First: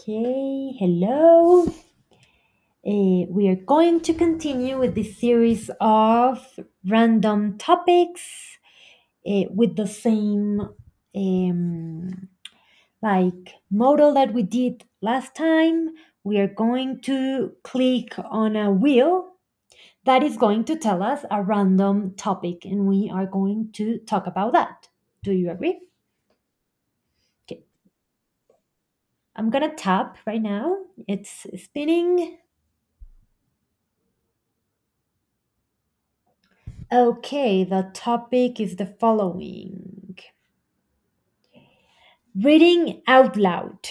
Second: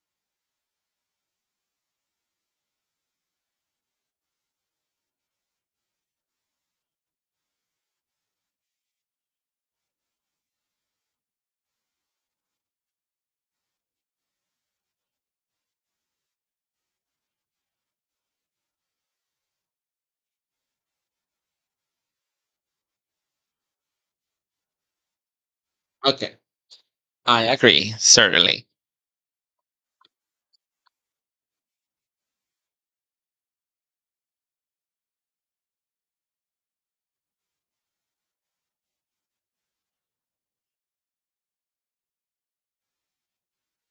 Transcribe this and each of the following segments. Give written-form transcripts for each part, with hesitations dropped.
Okay, hello. We are going to continue with this series of random topics with the same um, like model that we did last time. We are going to click on a wheel that is going to tell us a random topic, and we are going to talk about that. Do you agree? Okay, I Okay, agree, certainly. I'm gonna tap right now. It's spinning. Okay, the topic is the following: reading out loud,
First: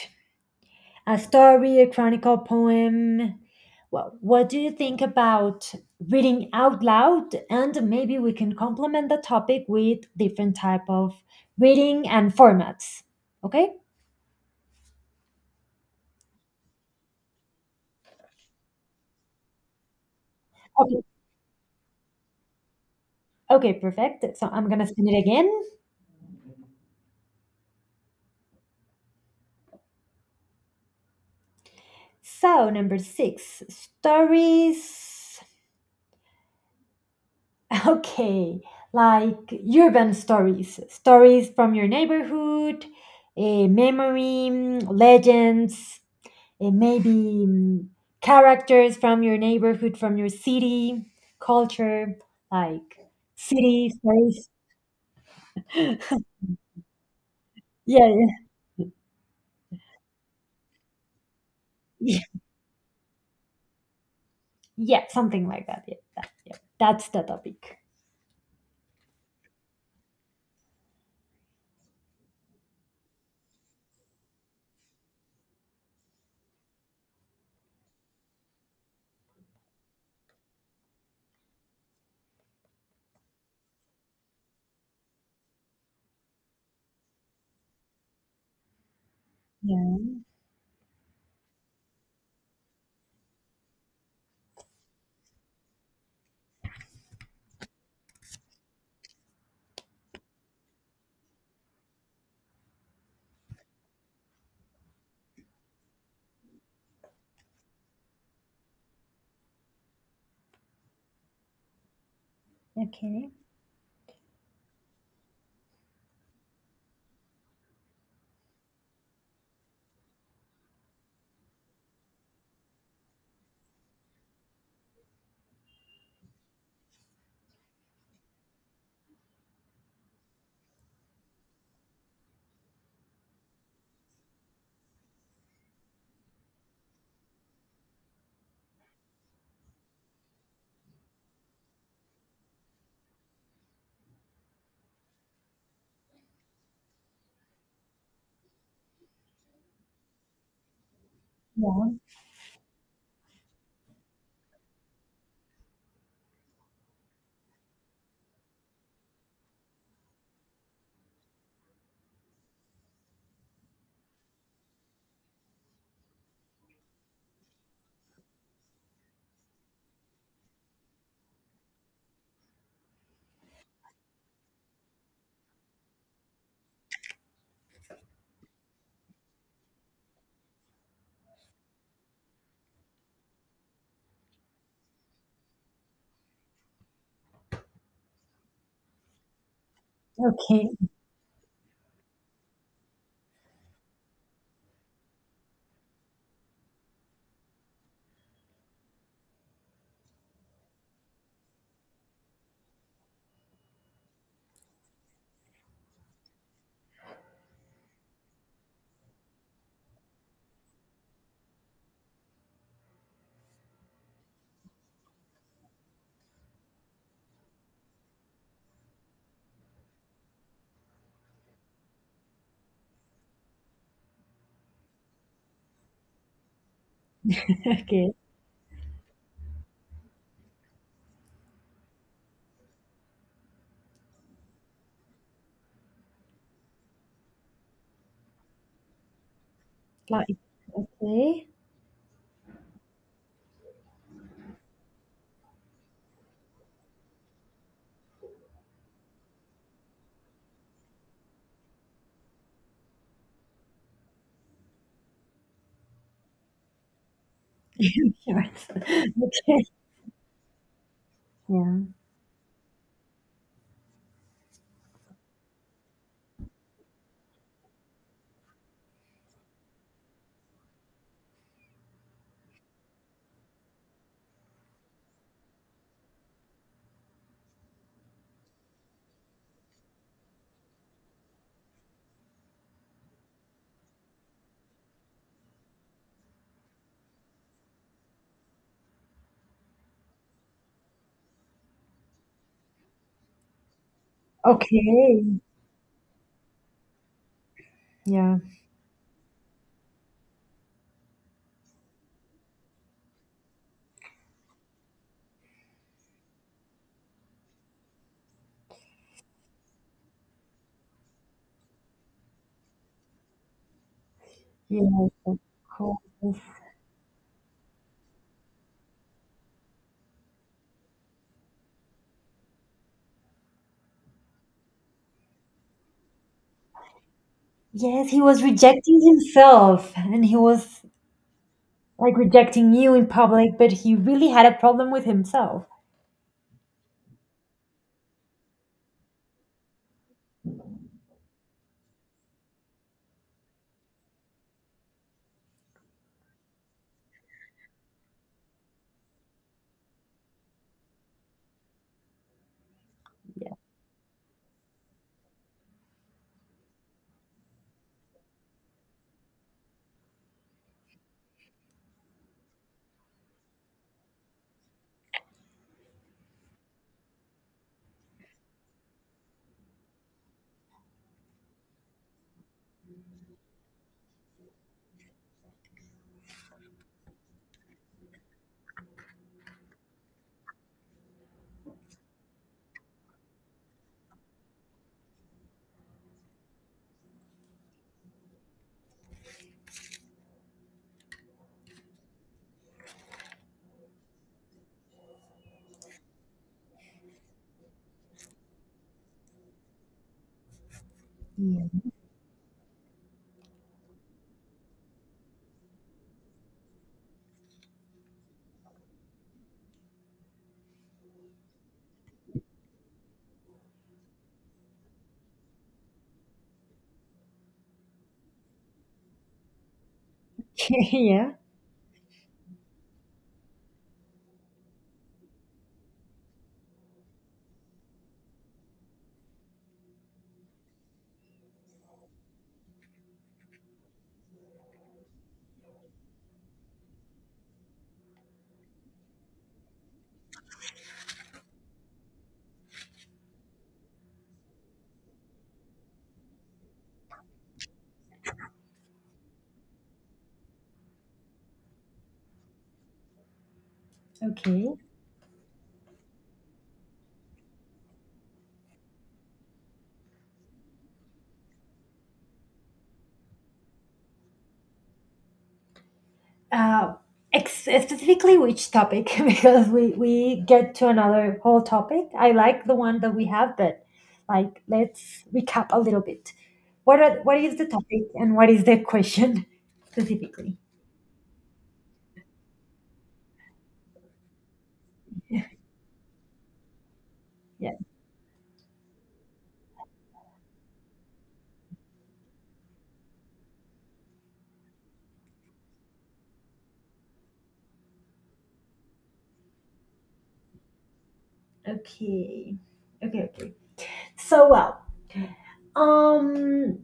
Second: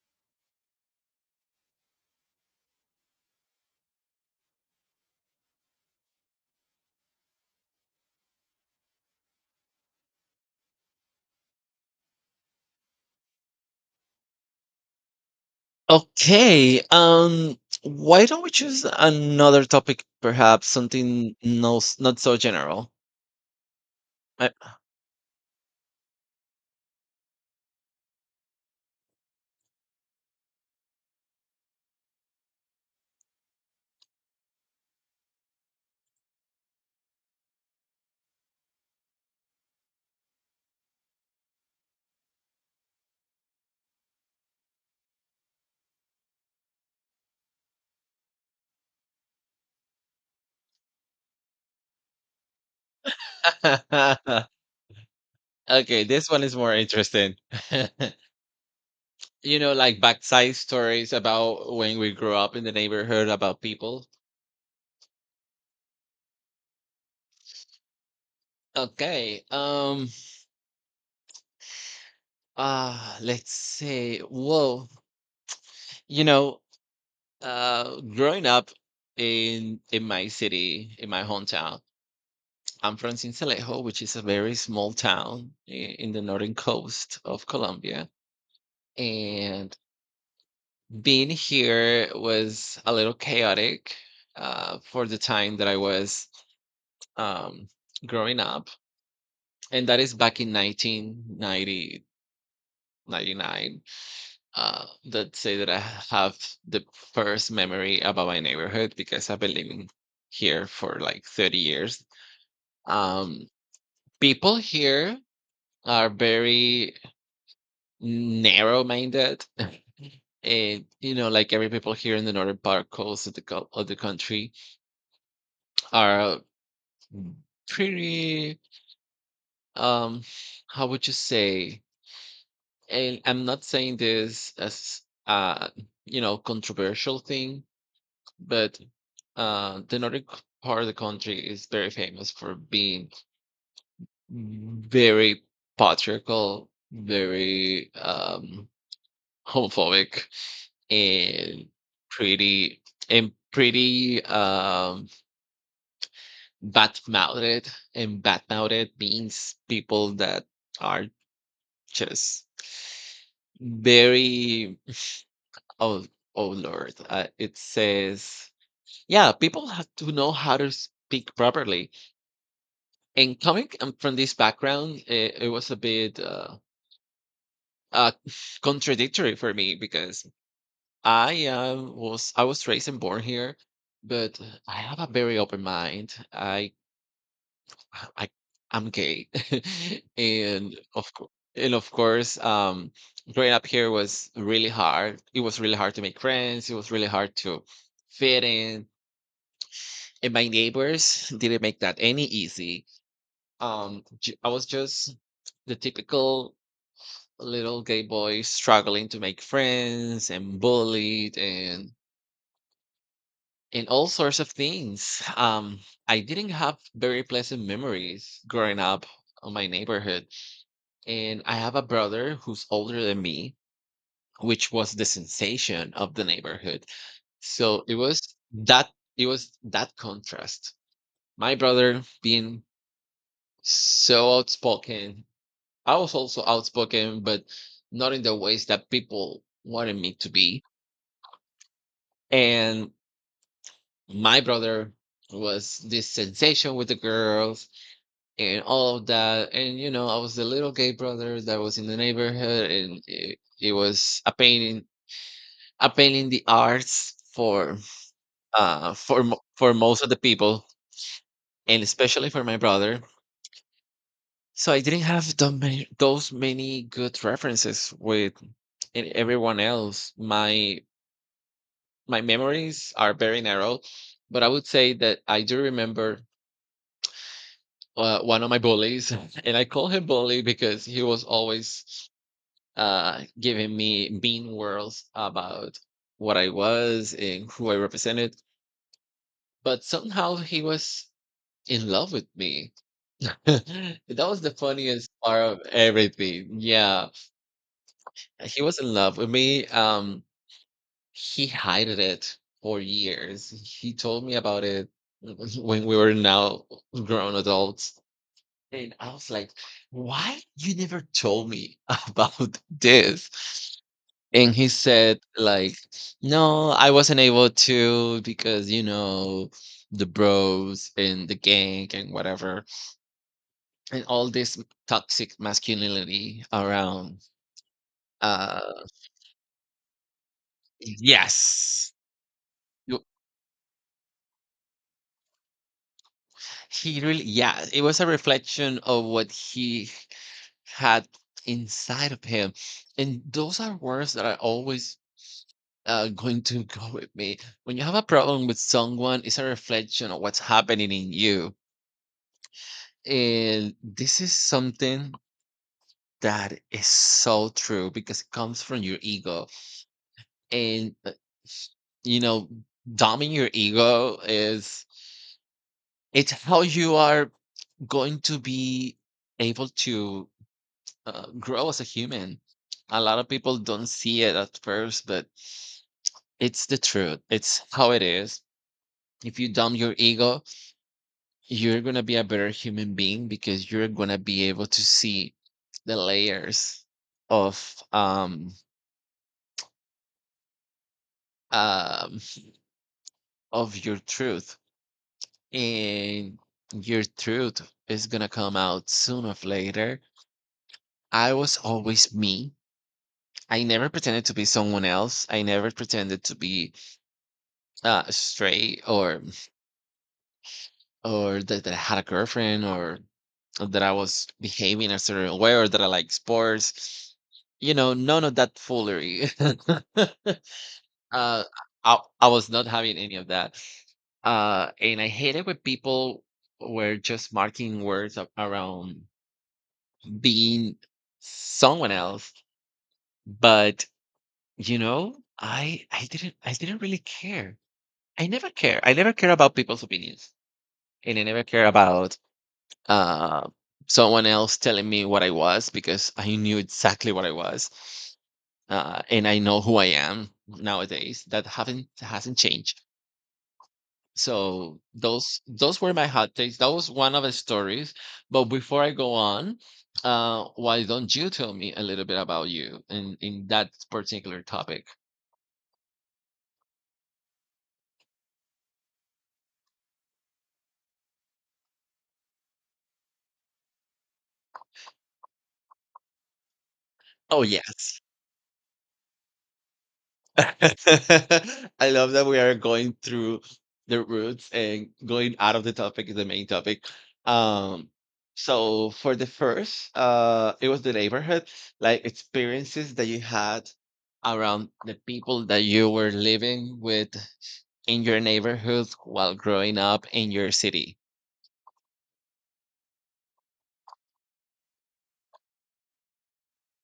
a story, a chronicle, poem. Well, what do you think about reading out loud? And maybe we can complement the topic with different type of reading and formats. Okay? Okay, why don't we choose another topic, perhaps Okay, something not so general? okay, perfect. So I- I'm gonna spin it again. So number six, stories. Okay, like urban stories, stories from your neighborhood, a memory, legends, maybe characters from your neighborhood, from your city, culture, like city stories. Yeah, Okay, this one is more interesting. yeah, You know, like backside stories about when we yeah, grew up in the neighborhood, about people. yeah, something like that. Yeah, that, yeah, that's the topic. Okay, let's say, whoa, you know, growing up in my city, in my hometown. I'm from Sincelejo, which is a very small town in the northern coast of Colombia. And Yeah. being here was a little chaotic for the time that I was um, growing up. And that is back in 1990. Let's say that I have the first memory about my neighborhood because I've been living here for like 30 years. Okay. Um, People here are very narrow minded, and like every people here in the northern part coast of of the country are pretty, um how would you say, and I'm not saying this as uh controversial thing, but the northern part of the country is very famous for being very patriarchal, very homophobic, and Yeah. pretty, and pretty um bad mouthed. And bad mouthed means people that are just very, oh, oh Lord, it says, yeah, people have to know how to speak properly. And coming, from this background, it was a bit uh contradictory for me, because I was raised and born here, but I have a very open mind. I I'm gay, Okay. and of course, and of course, um, growing up here was really hard. It was really hard to make friends. It was really hard to fit in, and my neighbors didn't make that any easy. I was just the typical little gay boy, struggling to make friends and bullied and in all sorts of things. I didn't have very pleasant memories growing up on my neighborhood. And I have a brother who's older than me, which was the sensation of the neighborhood. So it Okay. was that, contrast. My brother being so outspoken. I was also outspoken, but not in the ways that people wanted me to Like. be. Okay. And my brother was this sensation with the girls and all of that. And you know, I was the little gay brother that was in the neighborhood, and it was a pain in, the arts for Sure. Okay. for most of the people, Yeah. and especially for my brother. So I didn't have that many, those many good references with and everyone else. My memories are very narrow, but I would say that I do remember one of my bullies, and I call him bully because he was always giving me mean worlds about what I was and who I represented. But somehow he was in love with me. That was the funniest Okay. part of everything. Yeah, Yeah. he was in love with me. He hid it for years. He told me about it when we were now grown adults. And I was like, why you never told me about this? And he Yes, said of like, course. no, I wasn't able to because, you know, the bros and the gang and whatever, and all this toxic masculinity around, Yes, he was uh rejecting himself and he was yes. like rejecting you You- in public, but he really had a problem with himself. he really, yeah, it was a reflection of what he had inside of him. And those are words that are always going to go with me. When you have a problem with someone, it's a reflection of what's happening in you. And this is something that is so true, because it comes from your ego. And, you know, dumbing your ego is, it's how you are going to be able to grow as a human. A lot of people don't see it at first, but it's the truth. It's how it is. If you dumb your ego, you're going to be a better human being, because you're going to be able to see the layers of um um of your truth. And your truth is going to come out sooner or later. I was Yeah. always me. I never pretended to be someone else. I never pretended to be straight, or that, I had a girlfriend, or that I was behaving a certain way, or that I like sports. You know, none of that foolery. Yeah. I, I was not having any of that. And I hate it when people were just marking words around being someone else. But you know, I didn't really care. I never care. I never care about people's opinions, and I never care about, uh, someone else telling me what I was, because I knew exactly what I was, and I know who I am nowadays. That haven't hasn't changed. Okay. So those were my hot takes. That was one of the stories. But before I go on, why don't you tell me a little bit about you in that particular topic? Uh, specifically, which topic? Because we get to another whole topic. I like the one that we have, but like let's recap a little bit. What Oh is the yes. topic and what is the question specifically? I love that we are going through the roots and going out of the topic, the main topic. Yeah. Um, so for the first, it was the neighborhood, like experiences that you had around the people that you were living with in your neighborhood while growing up in your city. Okay. Okay. Okay. So, well. Um,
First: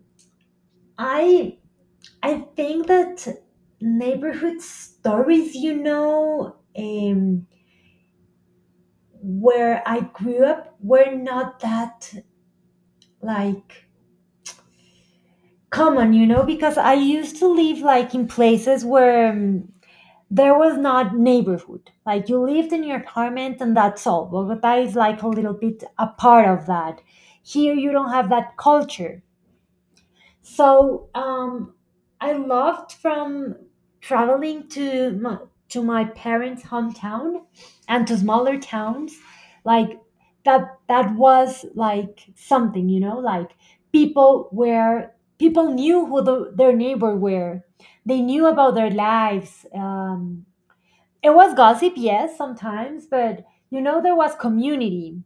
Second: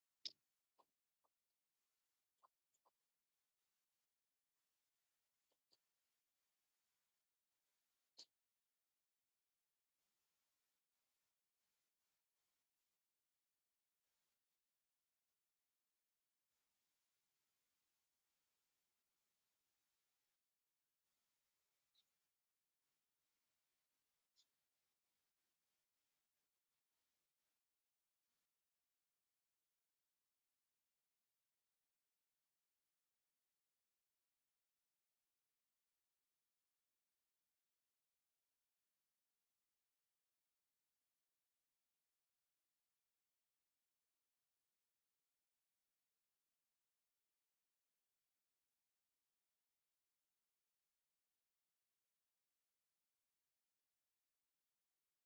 I I think that neighborhood stories, you know, where I grew up were not that like common, you know, because I used to live like in places where there was not neighborhood. Like, you lived in your apartment and that's all. Bogota is like a little bit a part of that. Here you don't have that culture. So I loved from traveling to to my parents' hometown and to smaller towns, like that. That was like something, you know, like people where people knew who their neighbor were. They knew about their lives. It was gossip, yes, sometimes, but you know, there was community.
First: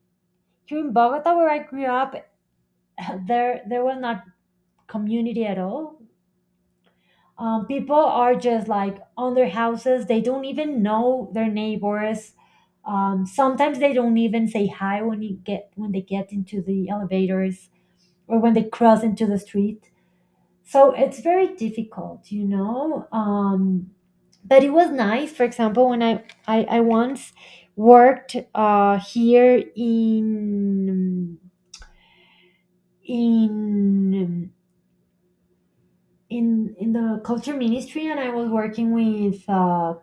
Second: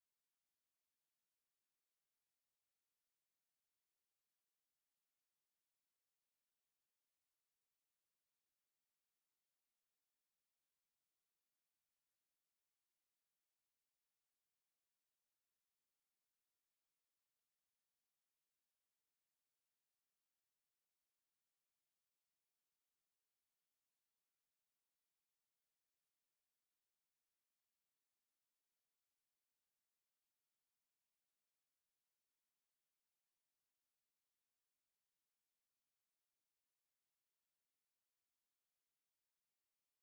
Here in Bogota, where I grew up, there was not community at all. People are just like on their houses, they don't even know their neighbors. Sometimes they don't even say hi when you get when they get into the elevators, or when they cross into the street. So it's very difficult, you know. But it was nice, for example, when I once worked here in in in the culture ministry, and I was working with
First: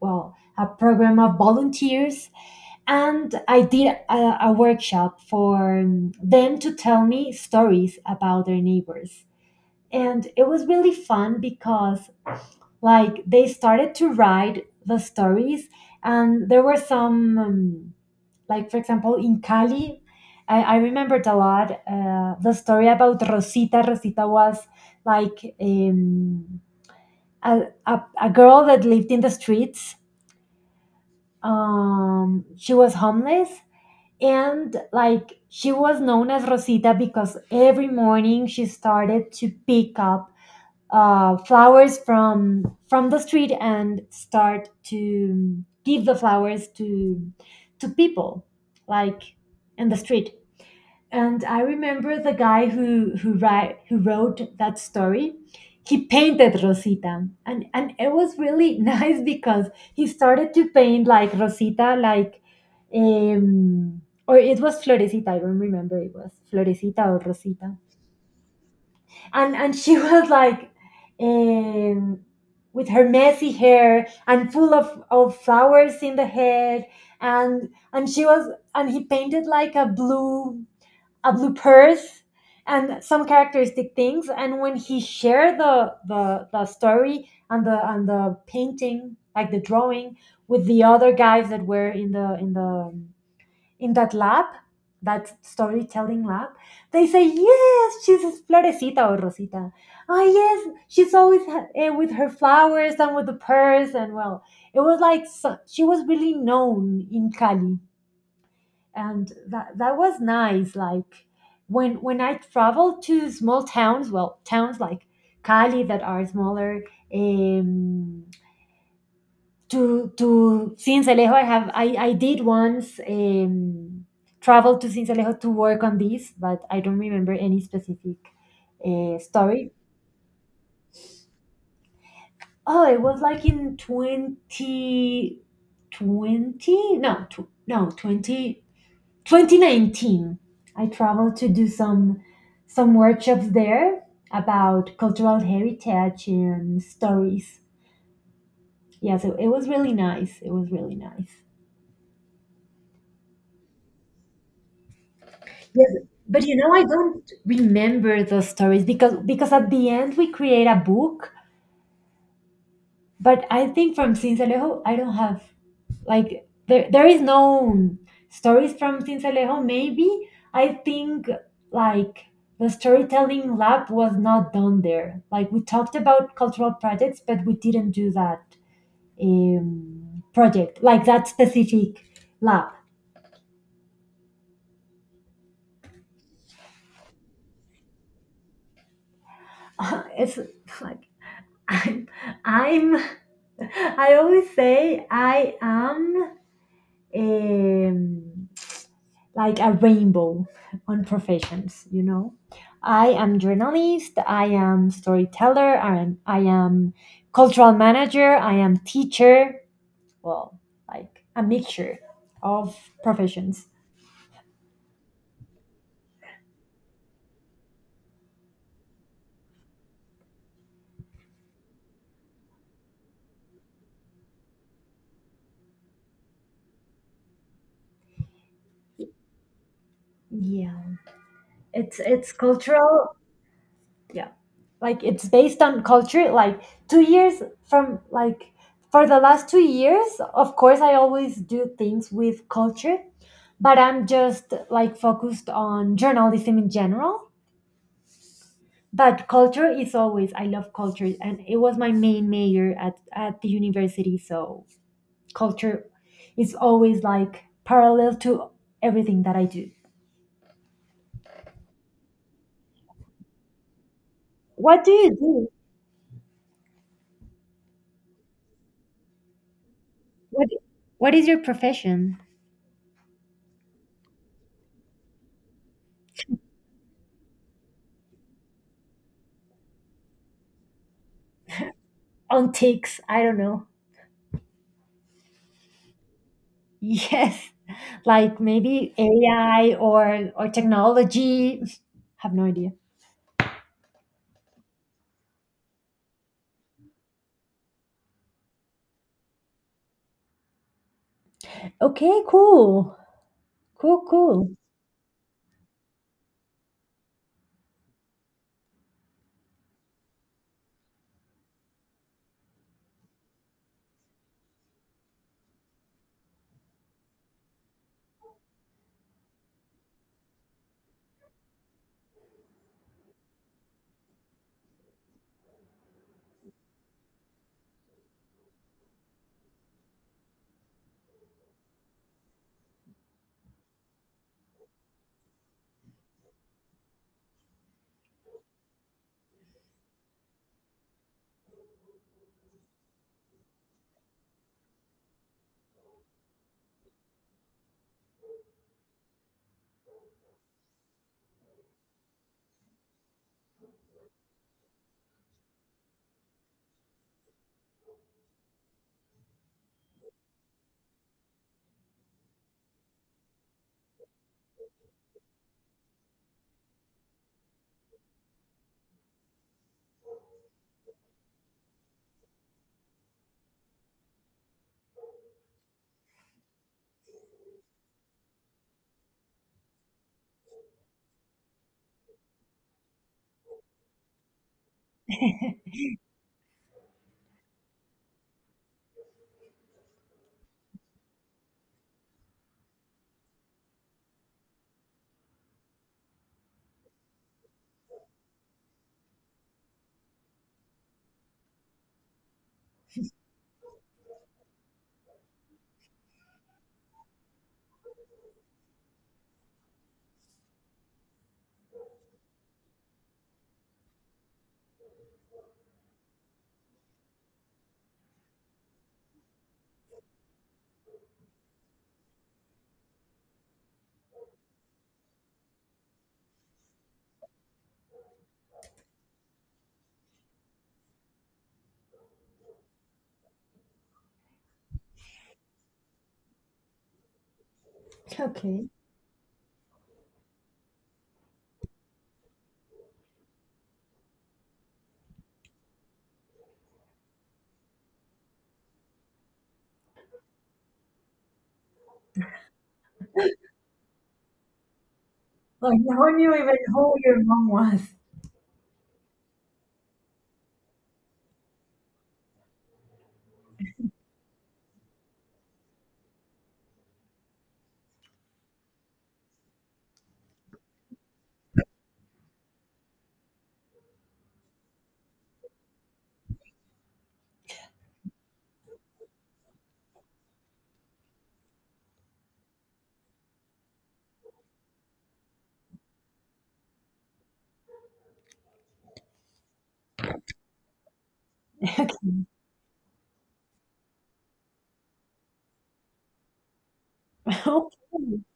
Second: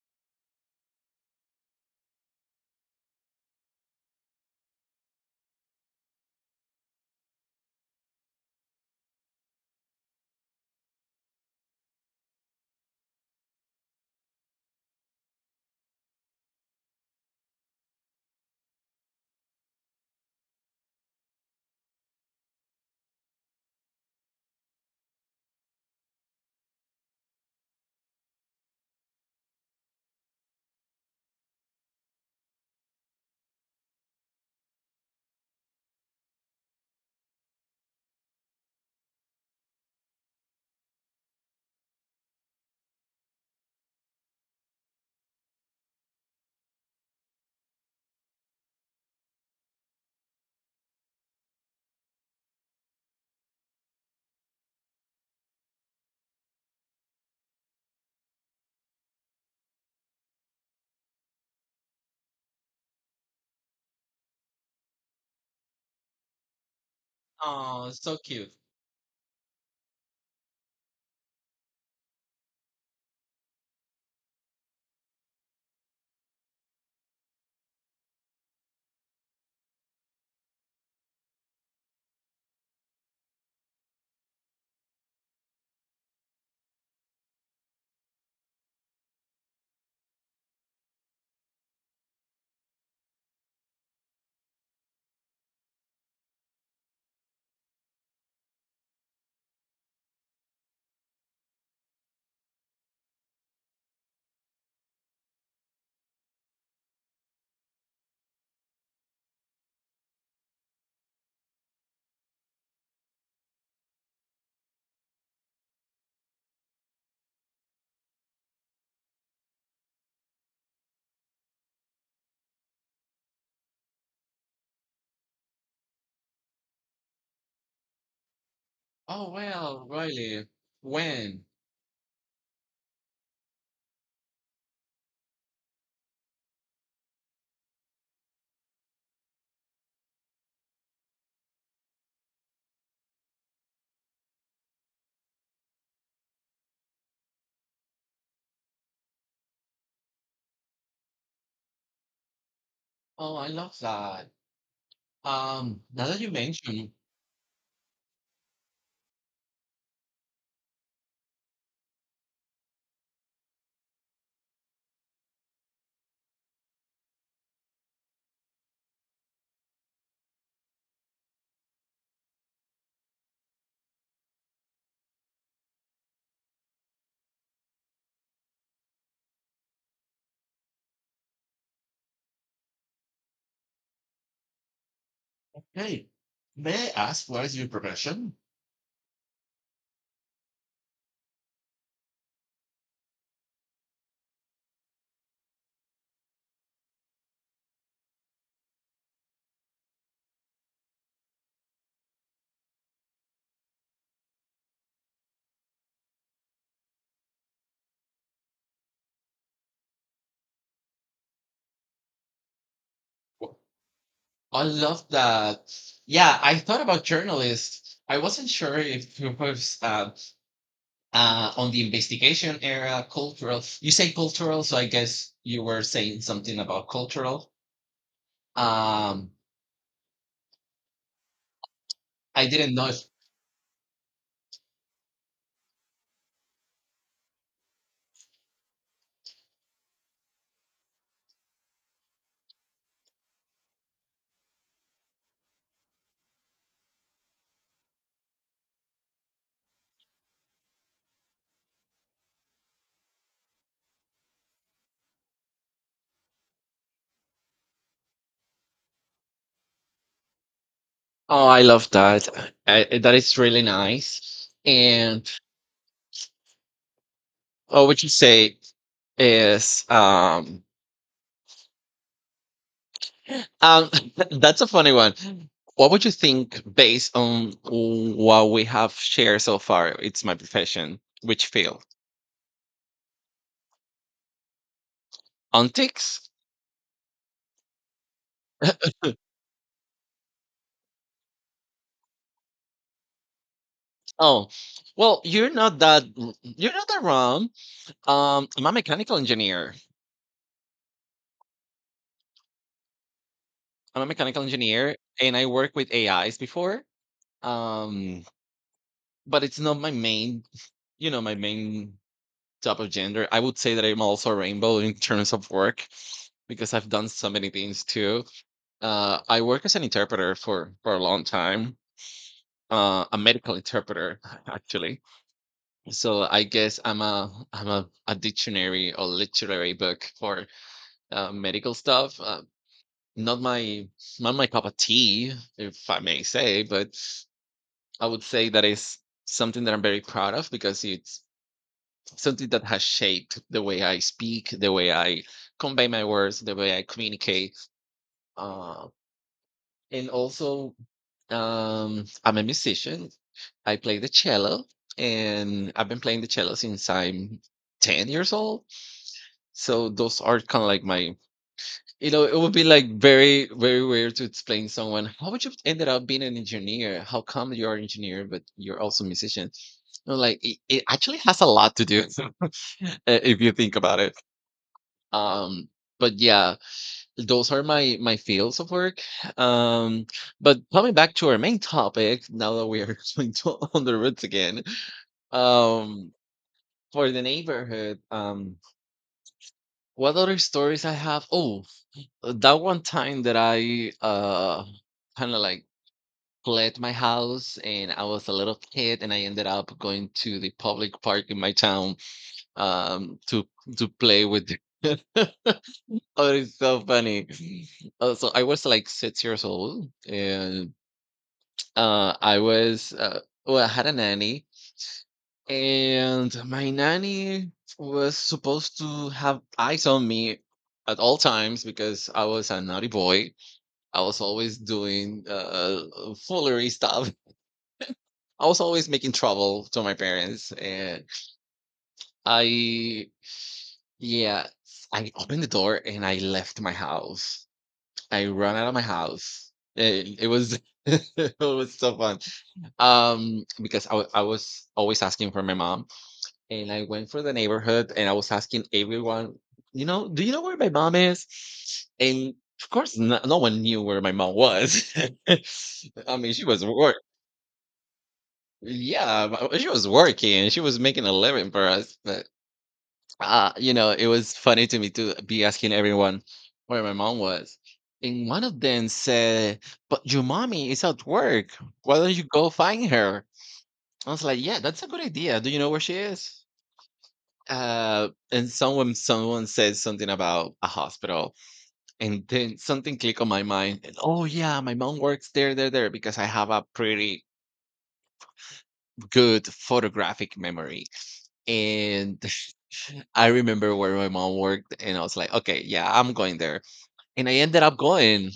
well, a program of volunteers. And I did a workshop for them to tell me stories about their neighbors. And it was really fun because like they started to write the stories, and there were some like, for example, in Cali, I remembered a lot the story about Rosita. Rosita was like a, a girl that lived in the streets. She was homeless, and like, she was known as Rosita because every morning she started to pick up flowers from the street and start to give the flowers to people, like, in the street. And I remember the guy who who wrote that story. He painted Rosita, and it was really nice because he started to paint like Rosita, like or it was Florecita. I don't remember, it was Florecita or Rosita, Oh, so cute. and she was like. Um, with her messy hair and full of flowers in the head, and she was, and he painted like a blue purse, and some characteristic things. And when he shared the story and the painting, like the drawing with the other guys that were in the in the in that lab, that storytelling lab, they say, yes, she's a Florecita or Rosita. Ah, yes, she's always with her flowers and with the purse. And, well, it was like, so, she was really known in Cali. And that was nice. Like, when I travel to small towns, well, towns like Cali that are smaller, um to Sincelejo. I have, I did once travel to Sincelejo to work on this, but I don't remember any specific Oh, story. well, really? When? Oh, it was like in twenty twenty no tw- no 20, 2019. I traveled to do some workshops there about cultural heritage and stories. Yeah, so it was really nice, it was really nice. Oh, I love that. Yes, Now that you but you know, I mention. don't remember those stories, because at the end we create a book. But I think from Sincelejo I don't have, like, there is no stories from Cincelejo. Maybe, I think, like, the storytelling lab was not done there. Like, we talked about cultural projects, but we didn't do that project, like that specific lab. Hey, may I ask what is your profession? It's like I'm, I'm I always say I am. Um, like a rainbow on professions, you know. I am journalist, I am storyteller, I am cultural manager, I am teacher. Well, like a mixture of professions. I love that. Yeah, I thought about journalist. I wasn't sure if it was on the investigation era, cultural. You say cultural, so I guess you were saying something about cultural. Um, Yeah, it's I didn't know. If, cultural. Yeah, like it's based on culture. Like, 2 years from, like, for the last 2 years, of course, I always do things with culture. But I'm just like focused on journalism in general. But culture is always, I love culture and it was my main major at the university. So culture is always like parallel to everything that I do. oh, I love that. That is really nice. What do you And do? oh, what you say is what, what is your profession? Um, that's a funny one. What would you think based on what we have shared so far? It's my profession. Which field? On ticks, I don't know. Antics? Yes, like maybe AI or technology. Have no idea. Oh, well, you're not that wrong. I'm a mechanical engineer. Okay, cool. I'm Cool, a mechanical cool. engineer, and I work with AIs before. Um, but it's not my main, you know, my main type of gender. I would say that I'm also a rainbow in terms of work, because I've done so many things too. I work as an interpreter for a long time. A medical interpreter, actually. So I guess I'm a dictionary or literary book for medical stuff. Not my not my cup of tea, if I may say, but I would say that is something that I'm very proud of, because it's something that has shaped the way I speak, the way I convey my words, the way I communicate, uh, and also I'm a musician. I play the cello, and I've been playing the cello since I'm 10 years old. So those are kind of like my, it would be like very, very weird to explain to someone, how would you ended up being an engineer? How come you're an engineer but you're also a musician? No, like it actually has a lot to do uh, if you think about it. Um, but yeah, those are my fields of work, um but coming back to our main topic, now that we are going to on the roots again, um for the neighborhood, what other stories I have. Oh, that one time that I kind of like fled my house, and I was a little kid, and I ended up going to the public park in my town, um to to play with the- oh, it's so funny. So I was like 6 years old, and I was, well, I had a nanny, and my nanny was supposed to have eyes on me at all times, because I was a naughty boy. I was always doing foolery stuff. I was always making trouble to my parents, and I, yeah, I opened the door and I left my house. I ran out Okay, of my house. It was it was so fun, because I was always asking for my mom, and I went for the neighborhood and I was asking everyone, you know, do you know where my mom is? And of course, no, no one knew where my mom was. like, now I I mean, knew she even was who work. your mom was. Yeah, but she was working. She was making a living for us. But you know, it was funny to me to be asking everyone where my mom was. And one of them said, "But your mommy is at work. Why don't you go find her?" I was like, "Yeah, that's a good idea. "Do you know where she is?" And someone said something about a hospital, and then something clicked on my mind, and oh yeah, my mom works there, there, there, because I have a pretty good photographic memory. And Okay. I remember where my mom worked, and I was like, okay, yeah, I'm going there. And I ended up Okay. going.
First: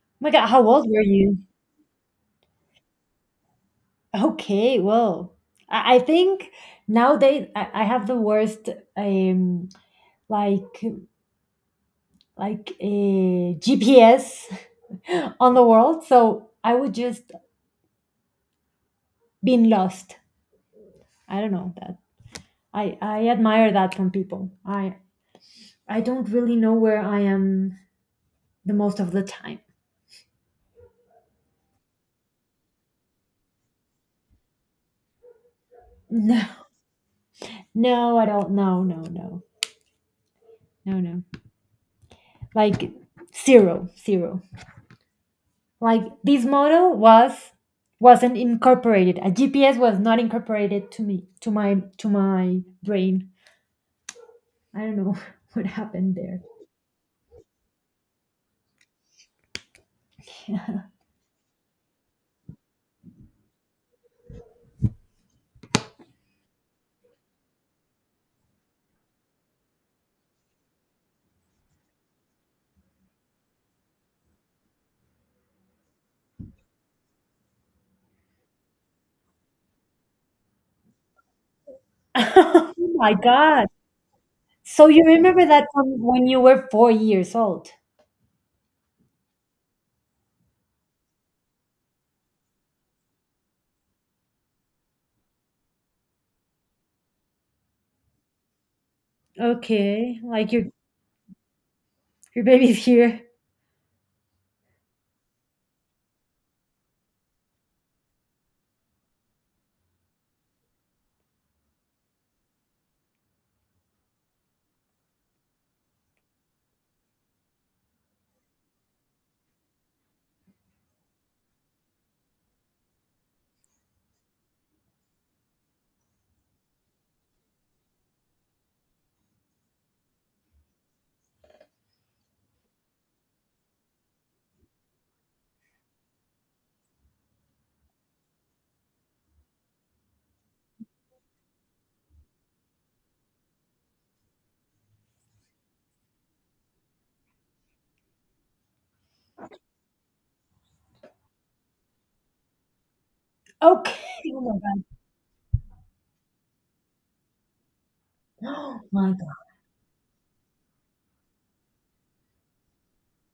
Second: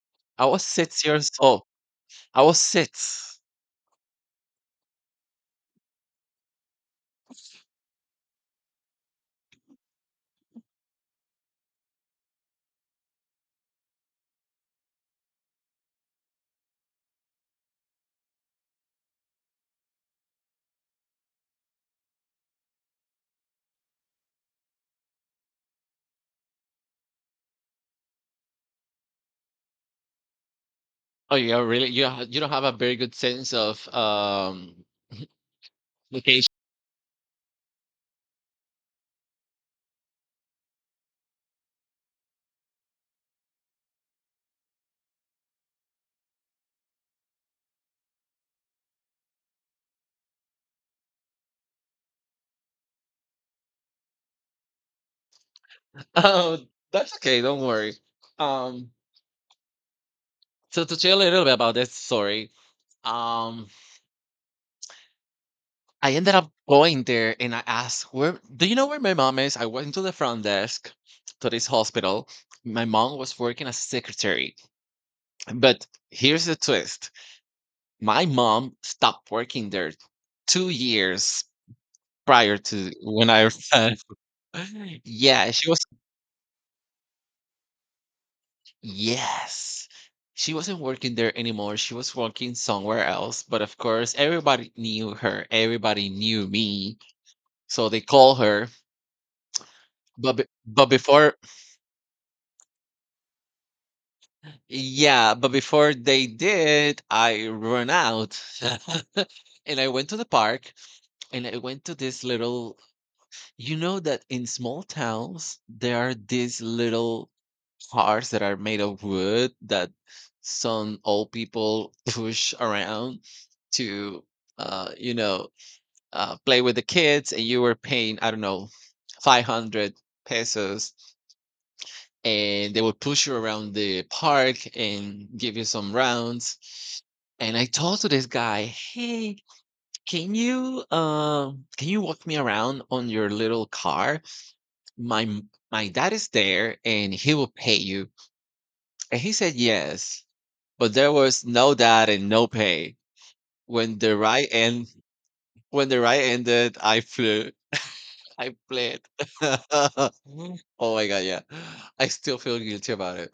Oh my God, I how was old were 6 years you? old. I was six. Okay, well, I think nowadays I have the worst um like like a GPS on the world, so I would just been lost. I don't know that. I admire that from people. I don't really know where I am the most of the time. Oh yeah, really? You don't have a very good sense of location. No, no, I don't. No, no, no, no, no. Like, zero, zero. Like, this model wasn't incorporated. A GPS was not incorporated to me, to my brain. I don't know what happened there. Oh, that's okay. Don't worry. Um, So to tell you a little bit about this story, um, I ended up going there and I asked, "Where do you know where my mom is?" I went to the front desk to this hospital. My mom was working as secretary, but here's the twist: my mom stopped working there 2 years prior Oh to my when I god. arrived. So you remember Yeah, that she was. from when you were 4 years old. Yes. She wasn't working there anymore. She was working somewhere else. But of course, everybody knew her. Everybody knew me. So they call her, Okay, but like, but before, your baby's here. yeah, but before they did, I run out. And I went to the park and I went to this little, you know, that in small towns there are these little cars that are made of wood that some old people push around to uh you know play with the kids, and you were paying, I don't know, 500 pesos, and they would push you around the park and give you some rounds. And I told to this guy, "Hey, can you walk me around on your little car? My dad is there, and he will pay you." And he said yes, but there was no dad and no pay. Okay. When the ride end, when the ride ended, I flew. I Oh fled. my god. Oh my God, yeah. I still feel guilty about.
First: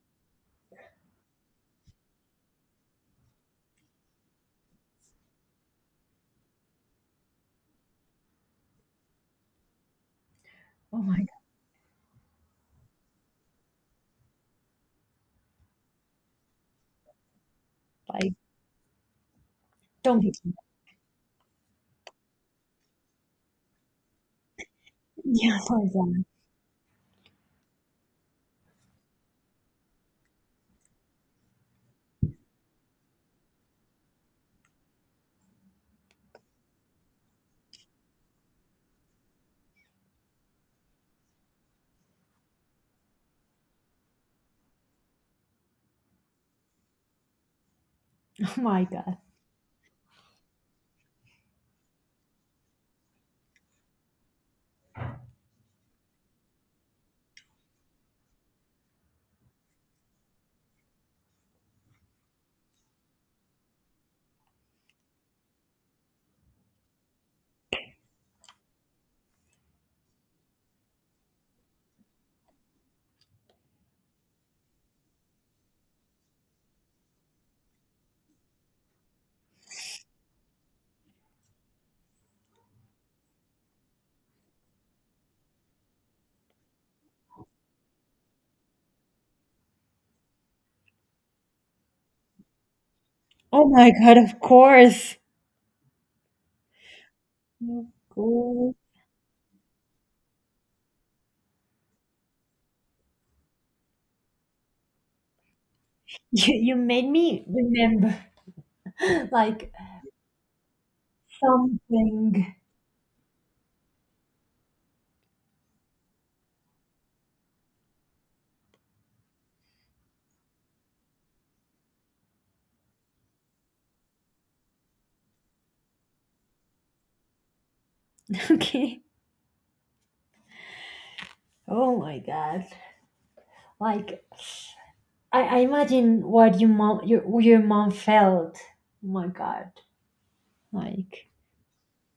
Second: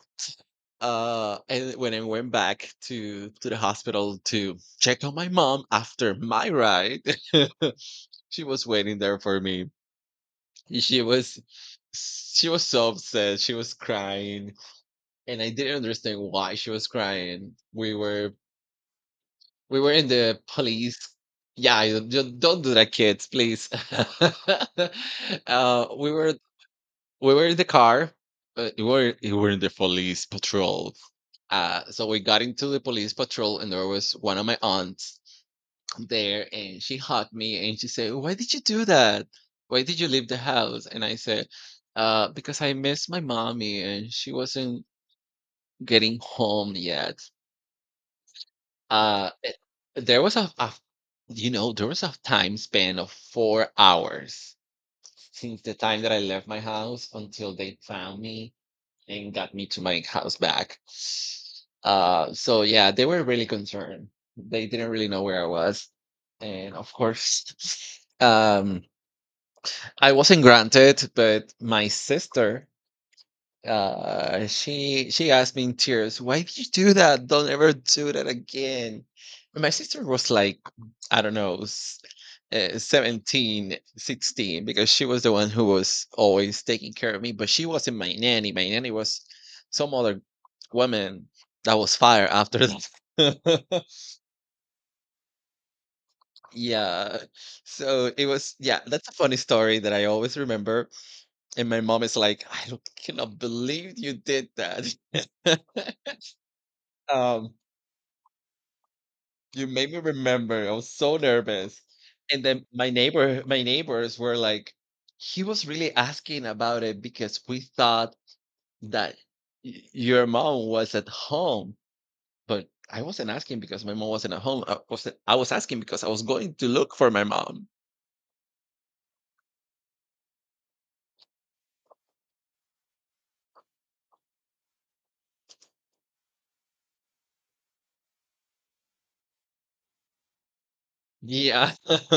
And when I went back to the hospital to check on my mom after my ride, she was waiting there for me. Oh She my god. Oh my was she was so upset. She was crying, and I didn't understand why she was crying. We god. Like, were we were in don't be the cute. police. Yeah, don't do that, kids, please. Yeah, oh uh, my we god. were we were in the car. We were in the police patrol. So we got into the police patrol, and there was one of my aunts there, and she hugged me, and she said, "Why did you do that? Why did you leave the house?" And I said, "Because I miss my mommy, and she wasn't getting home yet." Oh my god. Uh, it- there was a, a, there was a time span of 4 hours since the time that I left my house until they found me and got me to my house back. So yeah, they were really concerned. They didn't really know where I was, and of course, I wasn't granted. But my sister, she asked me in tears, "Why did you do that? Don't ever do that again." And my sister was like, I don't know, 17, 16, because she was the one who was always taking care of me, but she wasn't my nanny. My nanny was some other woman that was fired after that. Oh my god, of course. Yeah. Of So it was, course. yeah, that's a funny story that I always remember. And my mom is like, I don't- cannot believe you did that. You made me Um, remember. you Like made me remember. I was so nervous. something. And then my neighbors were like, he was really asking about it because we thought that your mom was at home. But I wasn't asking because my mom wasn't at home. I was asking because I was going to look for my mom. Okay. Oh my god! Like, I imagine what your mom, your mom felt. Oh my god! Like, Yeah.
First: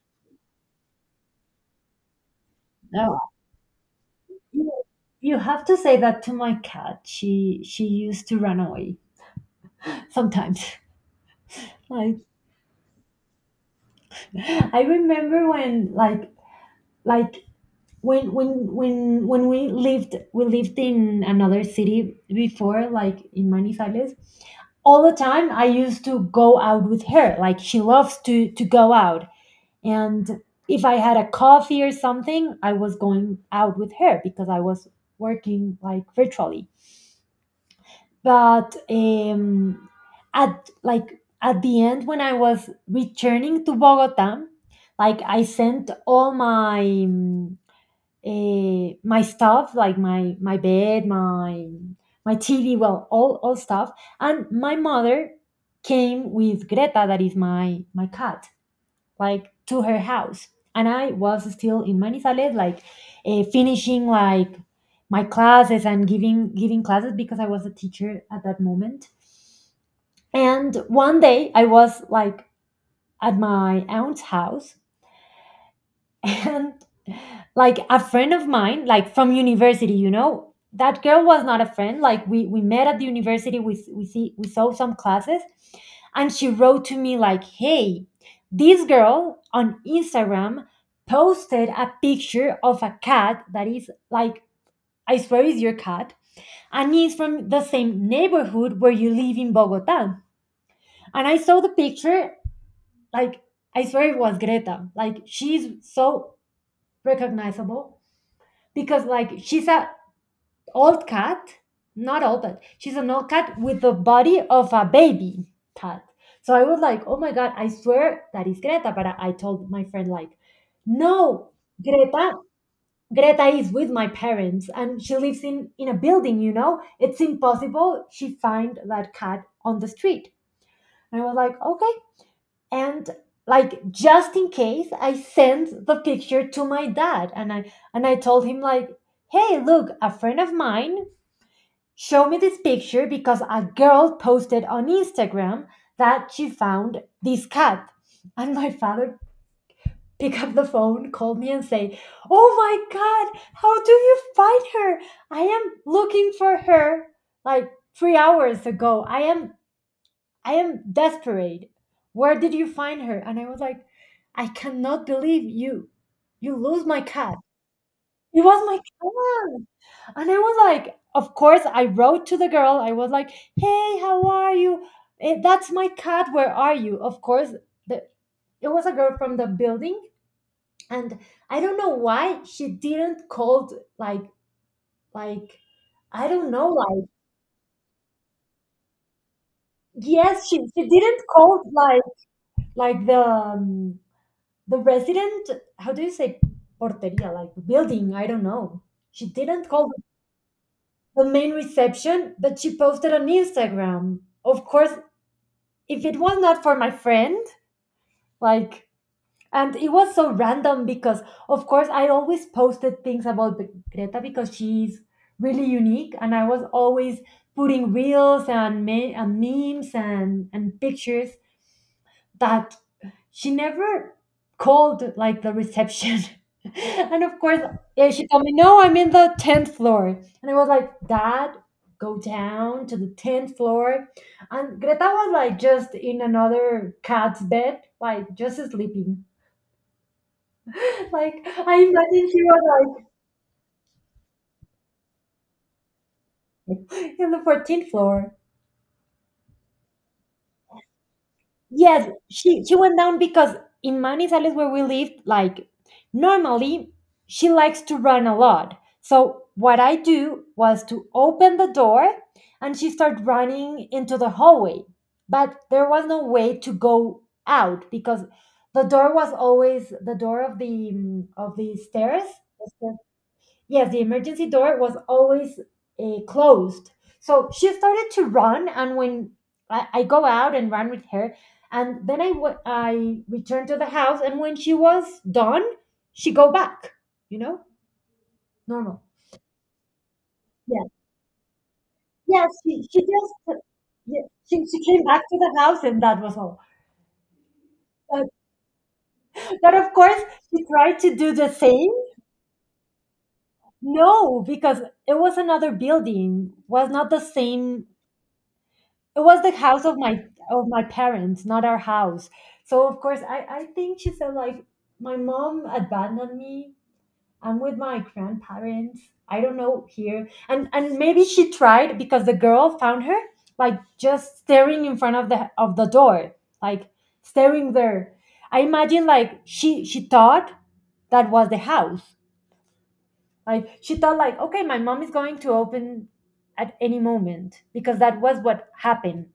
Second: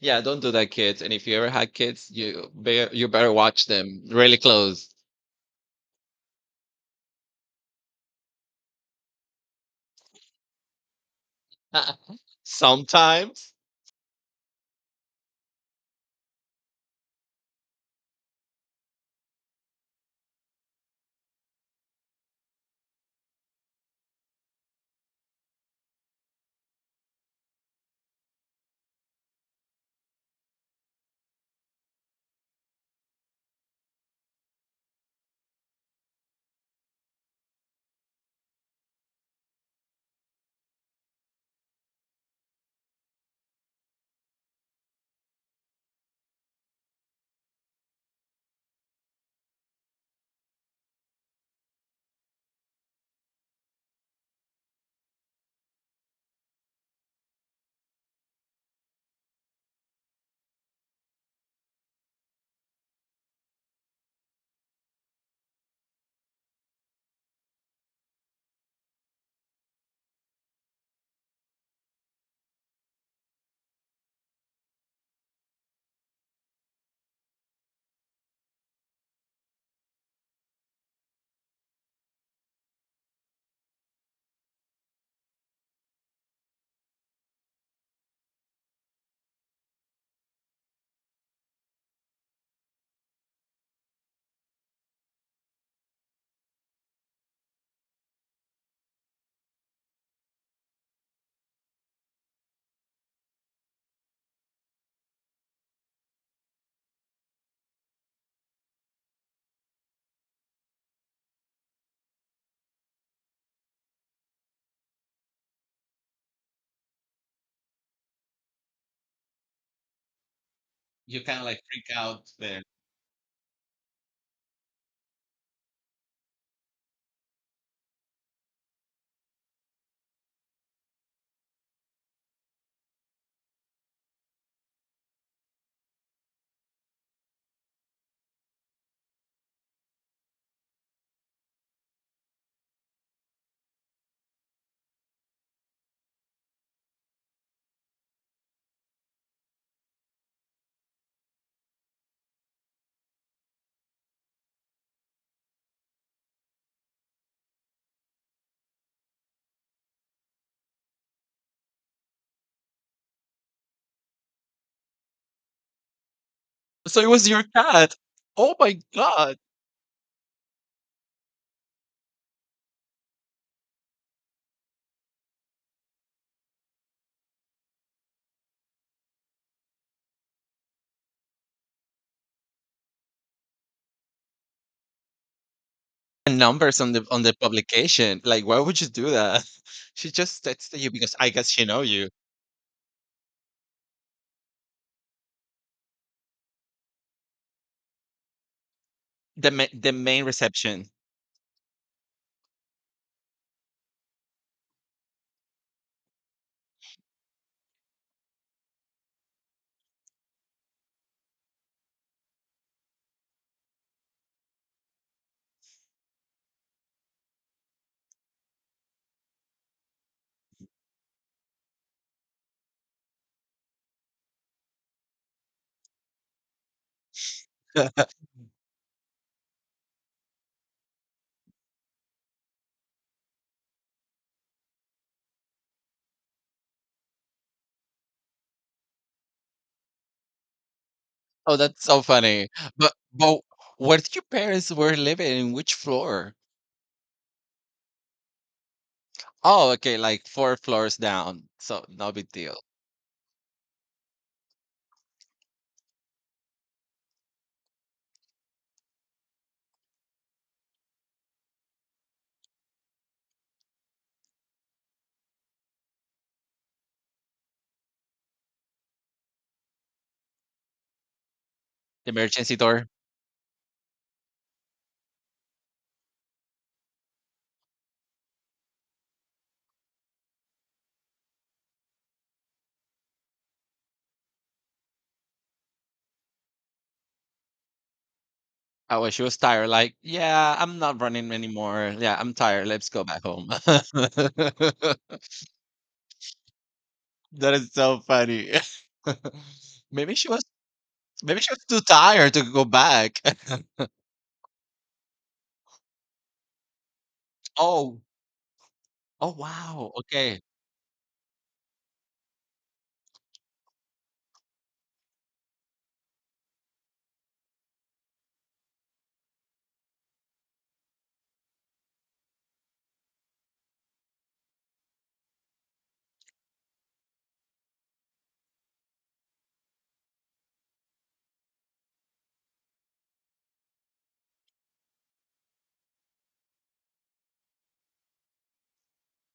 Yeah, don't do that, kids. And if you ever had kids, you better you no, better watch them really you close. you have to say that to my cat. She used to run away sometimes. Like, Sometimes I remember when, like, when we lived in another city before, like in Manizales. All the time I used to go out with her, like, she loves to go out. And if I had a coffee or something, I was going out with her because I was working like virtually. But at, like, at the end when I was returning to Bogota, like, I sent all my my stuff, like my bed, my TV, well, all stuff. And my mother came with Greta, that is my cat, like, to her house. And I was still in Manizales, like, finishing like my classes and giving classes, because I was a teacher at that moment. And one day I was like at my aunt's house. And, like, a friend of mine, like from university, you know, that girl was not a friend, like, we met at the university, we s- we see we saw some classes. And she wrote to me like, hey, this girl on Instagram posted a picture of a cat that is like, I swear, is your cat. And is from the same neighborhood where you live in Bogota. And I saw the picture, like, I swear it was Greta. Like, she's so recognizable, because, like, she's a old cat, not old, but she's an old cat with the body of a baby cat. So I was like, oh my god, I swear that is Greta. But I told my friend like, you kind of no. like freak out greta there. Greta is with my parents, and she lives in a building, you know, it's impossible she find that cat on the street. And I was like, okay. And, like, just in case, I sent the picture to my dad, and I told him like, hey, look, a friend of mine showed me this picture because a girl posted on Instagram that she found this Cat. And my father picked up the phone, called me and say, oh my god, how do you find her? I am looking for her like 3 hours ago. I am desperate. Where did you find her? And I was like, I cannot believe you. You lose my So it was cat. your cat. It Oh was my my God. cat. And I was like, of course, I wrote to the girl. I was like, hey, how are you? That's my cat. Where are you? Of course, the, it was a girl from the building. And I don't know why she didn't called, like, I And don't know, numbers on the on the publication. Like, why would you do that? She just yes, texted she you because didn't I guess call, she know you. like the resident, how do you say, porteria, like, building, I don't know, she The ma- didn't call the main reception. the main reception. But she posted on Instagram. Of course, if it was not for my friend, like, and it was so random because of course I always posted things about the Greta because she's really unique, and I was always putting reels and, and memes and pictures that she never called like the reception. And of course, yeah, she told me, no, I'm in the 10th floor. And I was like, dad, go down to the 10th floor. And Greta was like just in another cat's bed, like just sleeping. Like, Oh, I that's so imagine she funny. was But like but where did your parents were living? In which floor? in the 14th floor. Oh, okay, like 4 floors down. So Yes, no big deal. she went down because in Manizales where we lived, like, normally she likes to run a lot. So what I do was to open the door, and she started running into the hallway. But there was no way to go out because the door was always, the door of the of the stairs. Emergency door. Yes, the emergency door was always closed. So she started to run, and when I go out and run with her, and then I returned to the house, and when she was done, she go back. You know, Oh, normal. well, she was tired. Like, yeah, I'm Yeah, not running anymore. Yeah, I'm yes, tired. Let's she go back home. just, yeah, she came back to the house, and that was all. That is so But, funny. but of Maybe course, she was she tried to do maybe the she was too same. tired to go back. No, because it was another building, was not the same. Oh, It oh was the house wow, of my, okay. of my parents, not our house. So of course, I think she said like, my mom abandoned me. I'm with my grandparents. I don't know here, and maybe she tried because the girl found her like just staring in front of the, of the door, like staring there. I imagine like she thought that was the house. Like she thought like, okay, my mom is going to open at any moment, because that was what happened.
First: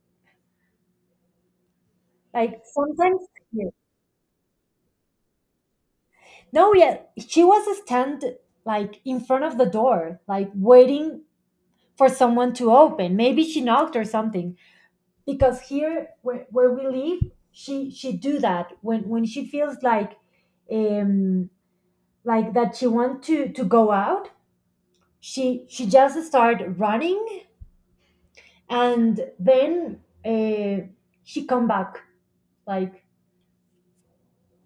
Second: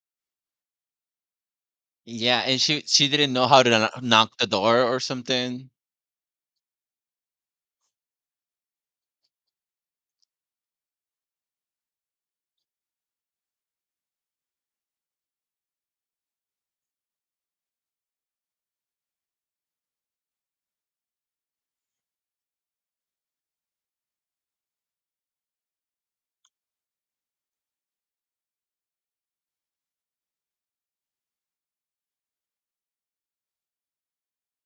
Yeah, and Like she sometimes, didn't know how yeah. to knock the door or something. No, yeah, she was stand like in front of the door, like waiting for someone to open. Maybe she knocked or something. Because here, where we live, she do that when she feels like, um, like, that she want to go out. She just start running, and then she come back. Like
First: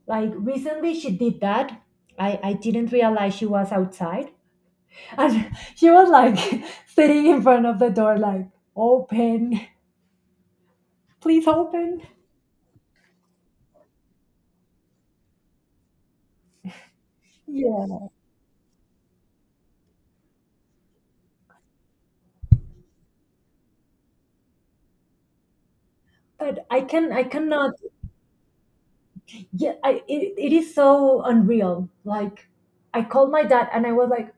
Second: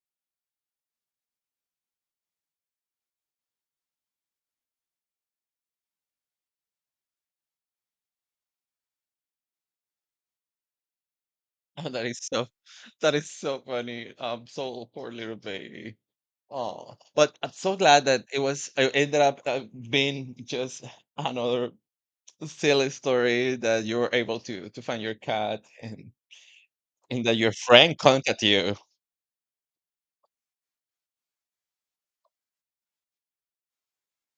like recently she did that. I didn't realize she was outside. And he was like sitting in front of the door, like, open, please Oh, open. That is so funny. So poor little baby. Oh, but I'm so Yeah. glad that it ended up being just another silly story that you were able to find your cat But I can, I and that your cannot, friend contacted you. yeah, it, it is so unreal. Like, I called my dad and I was like,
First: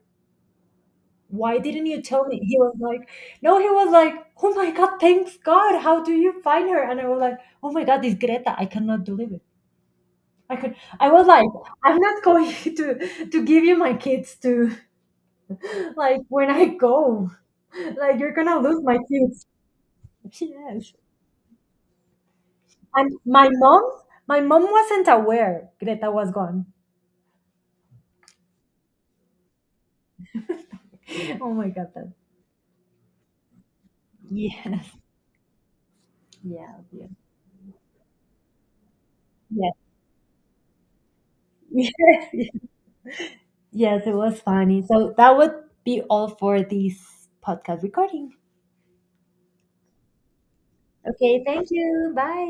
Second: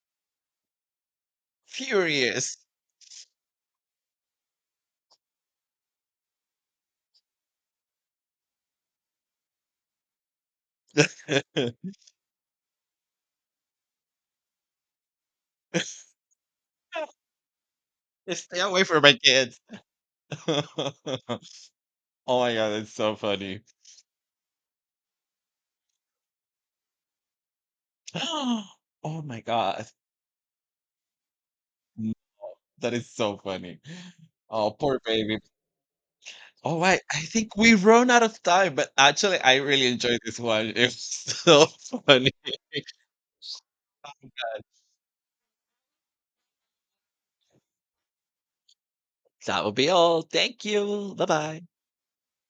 why didn't you tell me? Furious. He was like, no, he was like, oh my God, thanks God, how do you find her? And I was like, oh my God, this Greta, I cannot believe it. I could, I was like, I'm not going to give you my kids to, like, when I go, like, you're gonna Stay lose away my from my kids. kids. Yes. Oh my God, that's so And funny. My mom wasn't aware Greta was gone. Oh my God, Oh my God, that- mm, that is so funny. Oh, Yes. poor baby. Yeah, All right, yeah. I think we run out of time, but actually, I Yes. really enjoyed this one. It was so Yes. funny. Yes. Yes, it was funny. So that would be all for this podcast recording. That will be all. Thank you. Bye Okay. bye. Thank you. Bye.